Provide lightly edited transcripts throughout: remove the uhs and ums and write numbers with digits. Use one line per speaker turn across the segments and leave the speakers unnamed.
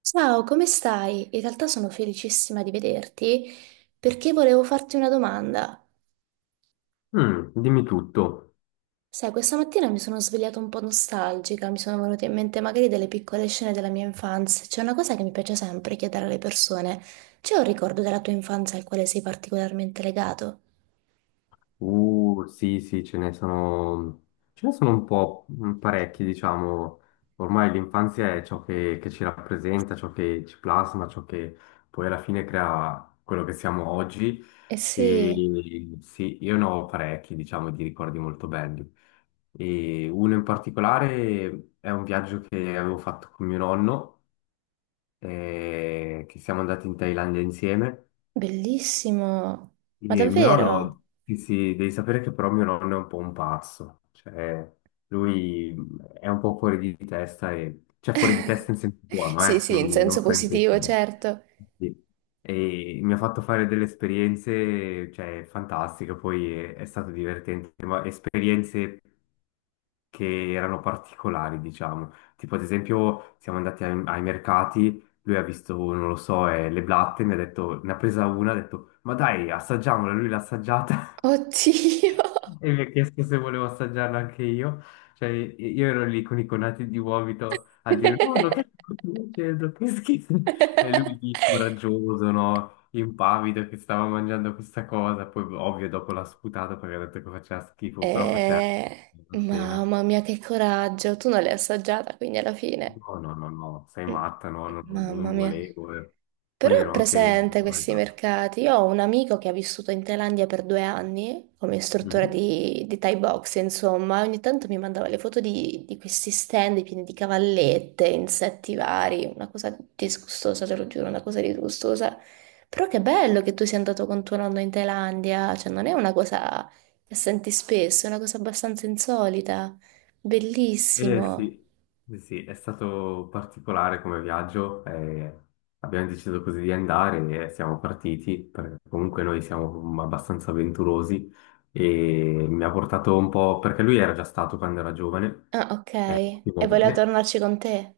Ciao, come stai? In realtà sono felicissima di vederti perché volevo farti una domanda.
Mm, dimmi tutto.
Sai, questa mattina mi sono svegliata un po' nostalgica, mi sono venute in mente magari delle piccole scene della mia infanzia. C'è una cosa che mi piace sempre chiedere alle persone. C'è un ricordo della tua infanzia al quale sei particolarmente legato?
Sì, sì, ce ne sono un po' parecchi, diciamo. Ormai l'infanzia è ciò che ci rappresenta, ciò che ci plasma, ciò che poi alla fine crea quello che siamo oggi.
Eh sì,
E sì, io ne ho parecchi, diciamo, di ricordi molto belli. E uno in particolare è un viaggio che avevo fatto con mio nonno, che siamo andati in Thailandia insieme.
bellissimo.
Sì,
Ma
mio
davvero?
nonno, sì, sì, devi sapere che però mio nonno è un po' un pazzo, cioè lui è un po' fuori di testa, e, cioè fuori di testa in senso buono,
Sì, sì, in
non
senso
fa
positivo,
intendere.
certo.
Sì. E mi ha fatto fare delle esperienze, cioè, fantastiche, poi è stato divertente, ma esperienze che erano particolari, diciamo. Tipo, ad esempio, siamo andati ai mercati, lui ha visto, non lo so, le blatte, mi ha detto, ne ha presa una, ha detto, ma dai, assaggiamola, lui l'ha assaggiata
Oddio.
e mi ha chiesto se volevo assaggiarla anche io. Cioè, io ero lì con i conati di vomito a dire, no, no, che sto facendo, che schifo. E lui lì, coraggioso, no, impavido, che stava mangiando questa cosa, poi ovvio dopo l'ha sputato perché ha detto che faceva schifo, però faceva una scena.
Mamma mia, che coraggio! Tu non l'hai assaggiata, quindi alla fine.
No, no, no, no, sei
Mm.
matta, no, no, no, non
Mamma mia.
volevo. Eh.
Però
Poi
ho
ero anche...
presente questi mercati. Io ho un amico che ha vissuto in Thailandia per 2 anni come istruttore
Mhm.
di, Thai box, insomma, ogni tanto mi mandava le foto di, questi stand pieni di cavallette, insetti vari, una cosa disgustosa, te lo giuro, una cosa disgustosa. Però che bello che tu sia andato con tuo nonno in Thailandia, cioè non è una cosa che senti spesso, è una cosa abbastanza insolita.
Eh
Bellissimo.
sì, sì, sì, è stato particolare come viaggio, abbiamo deciso così di andare e siamo partiti, perché comunque noi siamo abbastanza avventurosi e mi ha portato un po', perché lui era già stato quando era giovane,
Ah, ok.
più
E voleva
volte.
tornarci con te.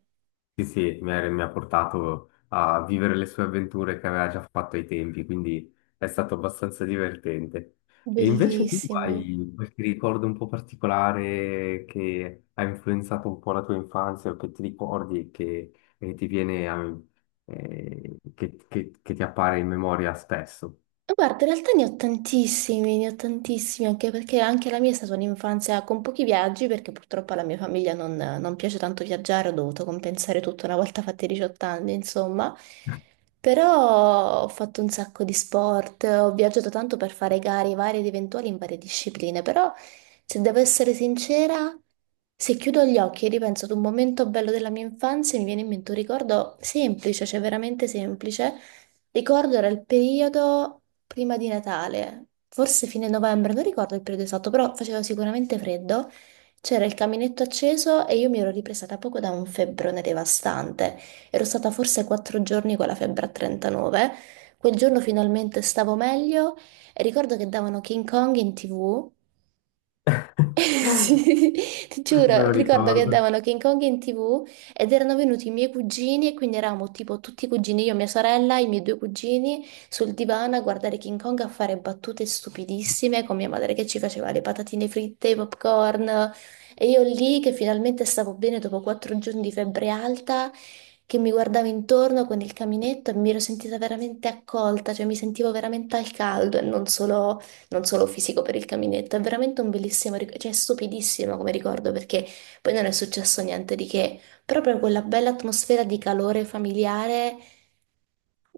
Sì, sì, mi ha portato a vivere le sue avventure che aveva già fatto ai tempi, quindi è stato abbastanza divertente. E invece tu
Bellissimo.
hai qualche ricordo un po' particolare che ha influenzato un po' la tua infanzia o che ti ricordi e e ti che ti appare in memoria spesso?
Guarda, in realtà ne ho tantissimi, anche perché anche la mia è stata un'infanzia con pochi viaggi, perché purtroppo alla mia famiglia non, piace tanto viaggiare, ho dovuto compensare tutto una volta fatti i 18 anni, insomma. Però ho fatto un sacco di sport, ho viaggiato tanto per fare gare varie ed eventuali in varie discipline, però se devo essere sincera, se chiudo gli occhi e ripenso ad un momento bello della mia infanzia, mi viene in mente un ricordo semplice, cioè veramente semplice. Ricordo era il periodo prima di Natale, forse fine novembre, non ricordo il periodo esatto, però faceva sicuramente freddo. C'era il caminetto acceso e io mi ero ripresa da poco da un febbrone devastante. Ero stata forse 4 giorni con la febbre a 39. Quel giorno finalmente stavo meglio e ricordo che davano King Kong in TV.
Me
Sì, ti giuro,
lo
ti ricordo che
ricordo.
davano King Kong in TV ed erano venuti i miei cugini e quindi eravamo tipo tutti i cugini, io, mia sorella, i miei due cugini sul divano a guardare King Kong a fare battute stupidissime con mia madre che ci faceva le patatine fritte, i popcorn e io lì che finalmente stavo bene dopo 4 giorni di febbre alta che mi guardavo intorno con il caminetto e mi ero sentita veramente accolta, cioè mi sentivo veramente al caldo e non solo, non solo fisico per il caminetto. È veramente un bellissimo, cioè è stupidissimo come ricordo perché poi non è successo niente di che, però proprio quella bella atmosfera di calore familiare,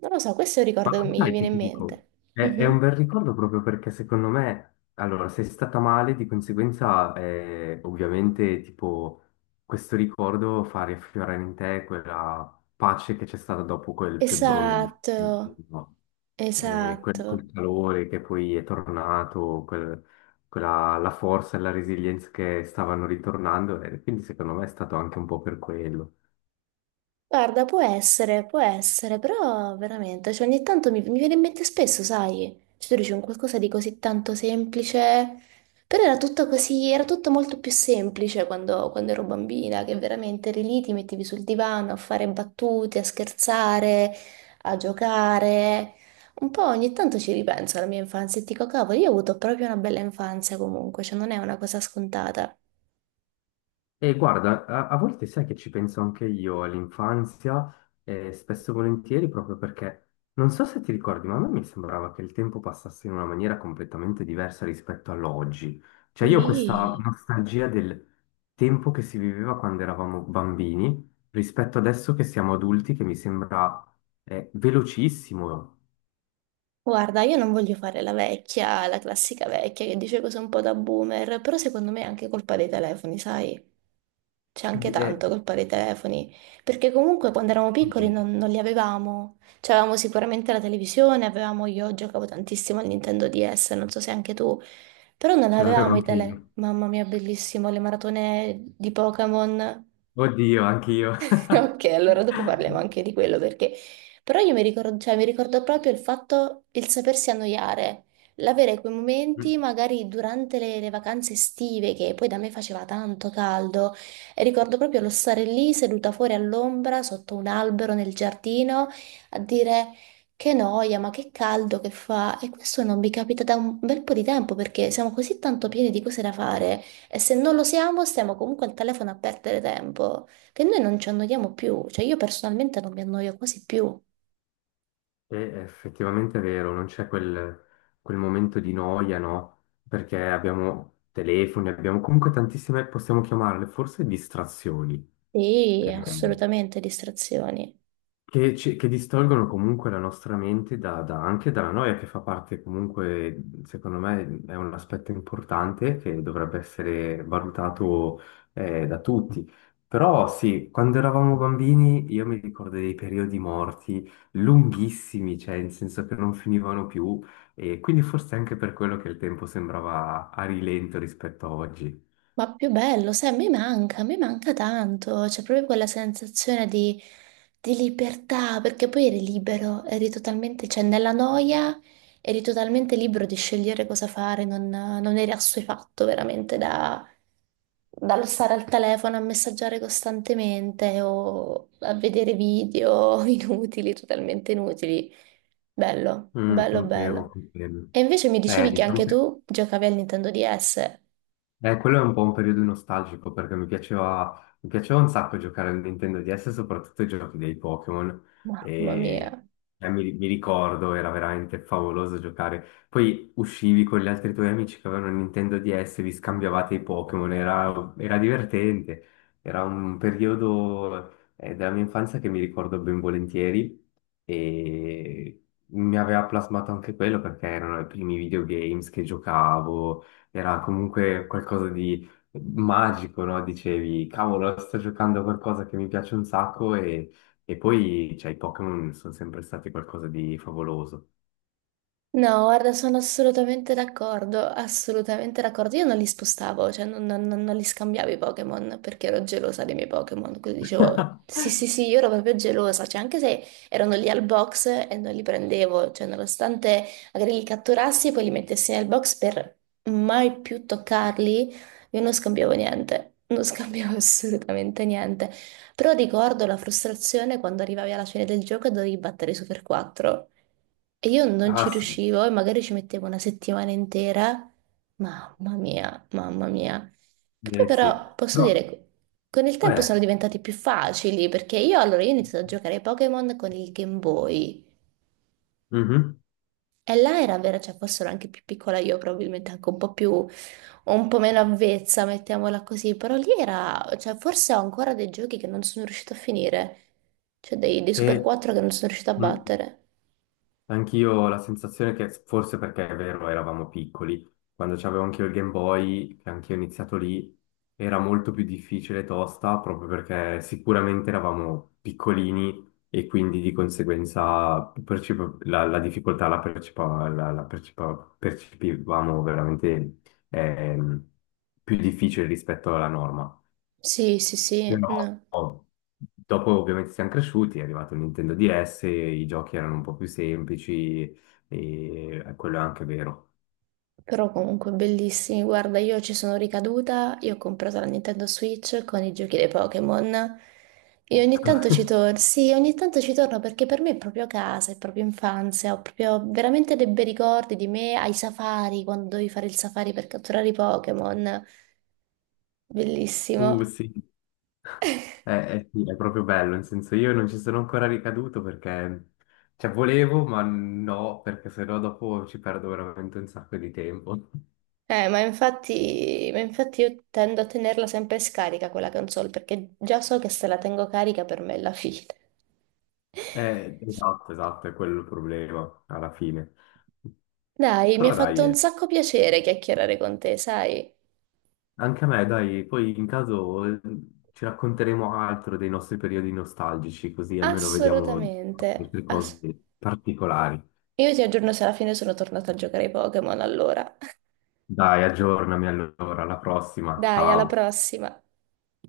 non lo so, questo è un
Ma
ricordo che mi
sai
viene
che
in
ti dico,
mente.
è un
Mhm.
bel ricordo proprio perché secondo me, allora, sei stata male, di conseguenza, ovviamente, tipo, questo ricordo fa riaffiorare in te quella pace che c'è stata dopo quel febbrone difficile,
Esatto,
no?
esatto.
Quel calore che poi è tornato, quella, la forza e la resilienza che stavano ritornando, e quindi secondo me è stato anche un po' per quello.
Guarda, può essere, però veramente, cioè ogni tanto mi viene in mente spesso, sai? Cioè tu dici un qualcosa di così tanto semplice, però era tutto così, era tutto molto più semplice quando ero bambina, che veramente eri lì, ti mettevi sul divano a fare battute, a scherzare, a giocare. Un po' ogni tanto ci ripenso alla mia infanzia e dico, cavolo, io ho avuto proprio una bella infanzia comunque, cioè non è una cosa scontata.
E guarda, a volte sai che ci penso anche io all'infanzia, spesso e volentieri, proprio perché non so se ti ricordi, ma a me mi sembrava che il tempo passasse in una maniera completamente diversa rispetto all'oggi. Cioè io ho questa
Sì.
nostalgia del tempo che si viveva quando eravamo bambini rispetto adesso che siamo adulti, che mi sembra, velocissimo.
Guarda, io non voglio fare la vecchia, la classica vecchia che dice cose un po' da boomer, però secondo me è anche colpa dei telefoni, sai? C'è anche
Di- eh,
tanto colpa dei telefoni, perché comunque quando eravamo piccoli non, li avevamo. C'avevamo sicuramente la televisione, avevamo, io giocavo tantissimo al Nintendo DS, non so se anche tu, però non
ce l'avevo
avevamo i
anche
tele.
io.
Mamma mia, bellissimo, le maratone di Pokémon.
Oddio, anche io.
Ok, allora dopo parliamo anche di quello perché... Però io mi ricordo, cioè, mi ricordo proprio il fatto, il sapersi annoiare, l'avere quei momenti magari durante le vacanze estive che poi da me faceva tanto caldo e ricordo proprio lo stare lì seduta fuori all'ombra sotto un albero nel giardino a dire che noia, ma che caldo che fa e questo non mi capita da un bel po' di tempo perché siamo così tanto pieni di cose da fare e se non lo siamo stiamo comunque al telefono a perdere tempo che noi non ci annoiamo più, cioè io personalmente non mi annoio quasi più.
È effettivamente vero, non c'è quel momento di noia, no? Perché abbiamo telefoni, abbiamo comunque tantissime, possiamo chiamarle forse distrazioni.
Sì,
Vero.
assolutamente distrazioni.
Che, che distolgono comunque la nostra mente anche dalla noia, che fa parte comunque, secondo me, è un aspetto importante che dovrebbe essere valutato da tutti. Però sì, quando eravamo bambini io mi ricordo dei periodi morti lunghissimi, cioè in senso che non finivano più, e quindi forse anche per quello che il tempo sembrava a rilento rispetto a oggi.
Ma più bello, sai, a me manca tanto, c'è proprio quella sensazione di libertà, perché poi eri libero, eri totalmente, cioè nella noia eri totalmente libero di scegliere cosa fare, non, eri assuefatto veramente da, dallo stare al telefono a messaggiare costantemente o a vedere video inutili, totalmente inutili. Bello,
Mm,
bello,
confermo,
bello.
confermo.
E invece mi dicevi che
Diciamo
anche
che
tu giocavi al Nintendo DS.
Quello è un po' un periodo nostalgico perché mi piaceva un sacco giocare al Nintendo DS, soprattutto i giochi dei Pokémon.
Mamma
E
mia.
mi ricordo, era veramente favoloso giocare. Poi uscivi con gli altri tuoi amici che avevano il Nintendo DS, vi scambiavate i Pokémon, era divertente. Era un periodo della mia infanzia che mi ricordo ben volentieri e mi aveva plasmato anche quello perché erano i primi videogames che giocavo, era comunque qualcosa di magico, no? Dicevi, cavolo, sto giocando a qualcosa che mi piace un sacco e poi, cioè, i Pokémon sono sempre stati qualcosa di favoloso.
No, guarda, sono assolutamente d'accordo, assolutamente d'accordo. Io non li spostavo, cioè non, non li scambiavo i Pokémon perché ero gelosa dei miei Pokémon. Quindi dicevo, sì, sì, sì, io ero proprio gelosa, cioè anche se erano lì al box e non li prendevo, cioè nonostante magari li catturassi e poi li mettessi nel box per mai più toccarli, io non scambiavo niente, non scambiavo assolutamente niente. Però ricordo la frustrazione quando arrivavi alla fine del gioco e dovevi battere i Super 4. E io non
Ah
ci
sì,
riuscivo e magari ci mettevo una settimana intera. Mamma mia, mamma mia. Che poi
eh sì.
però posso
No.
dire, con il tempo sono
Eh,
diventati più facili perché io allora io ho iniziato a giocare ai Pokémon con il Game Boy.
mhm.
E là era vera, cioè forse ero anche più piccola io, probabilmente anche un po' più, un po' meno avvezza, mettiamola così, però lì era, cioè forse ho ancora dei giochi che non sono riuscita a finire, cioè dei,
E,
Super 4 che non sono riuscita a
mm.
battere.
Anch'io ho la sensazione che forse perché è vero, eravamo piccoli, quando c'avevo anch'io il Game Boy, che anch'io ho iniziato lì, era molto più difficile e tosta proprio perché sicuramente eravamo piccolini e quindi di conseguenza la difficoltà la, percepa- la- la percepa- percepivamo veramente ehm, più difficile rispetto alla norma.
Sì, sì, sì,
Però
no.
dopo ovviamente siamo cresciuti, è arrivato il Nintendo DS, i giochi erano un po' più semplici e quello è anche vero.
Però comunque bellissimi. Guarda, io ci sono ricaduta, io ho comprato la Nintendo Switch con i giochi dei Pokémon e ogni tanto ci torno. Sì, ogni tanto ci torno perché per me è proprio casa, è proprio infanzia, ho proprio veramente dei bei ricordi di me ai safari, quando dovevi fare il safari per catturare i Pokémon.
Uh,
Bellissimo.
sì, eh, sì, è proprio bello, nel senso io non ci sono ancora ricaduto perché, cioè volevo, ma no, perché sennò dopo ci perdo veramente un sacco di tempo.
Ma infatti io tendo a tenerla sempre scarica quella console perché già so che se la tengo carica per me è la fine.
Esatto, esatto, è quello il problema alla fine.
Dai, mi ha
Però dai,
fatto un
eh.
sacco piacere chiacchierare con te, sai?
Anche a me, dai, poi in caso ci racconteremo altro dei nostri periodi nostalgici, così almeno vediamo
Assolutamente.
altre cose particolari.
Io ti aggiorno se alla fine sono tornata a giocare ai Pokémon allora.
Dai, aggiornami allora, alla prossima,
Dai, alla
ciao.
prossima.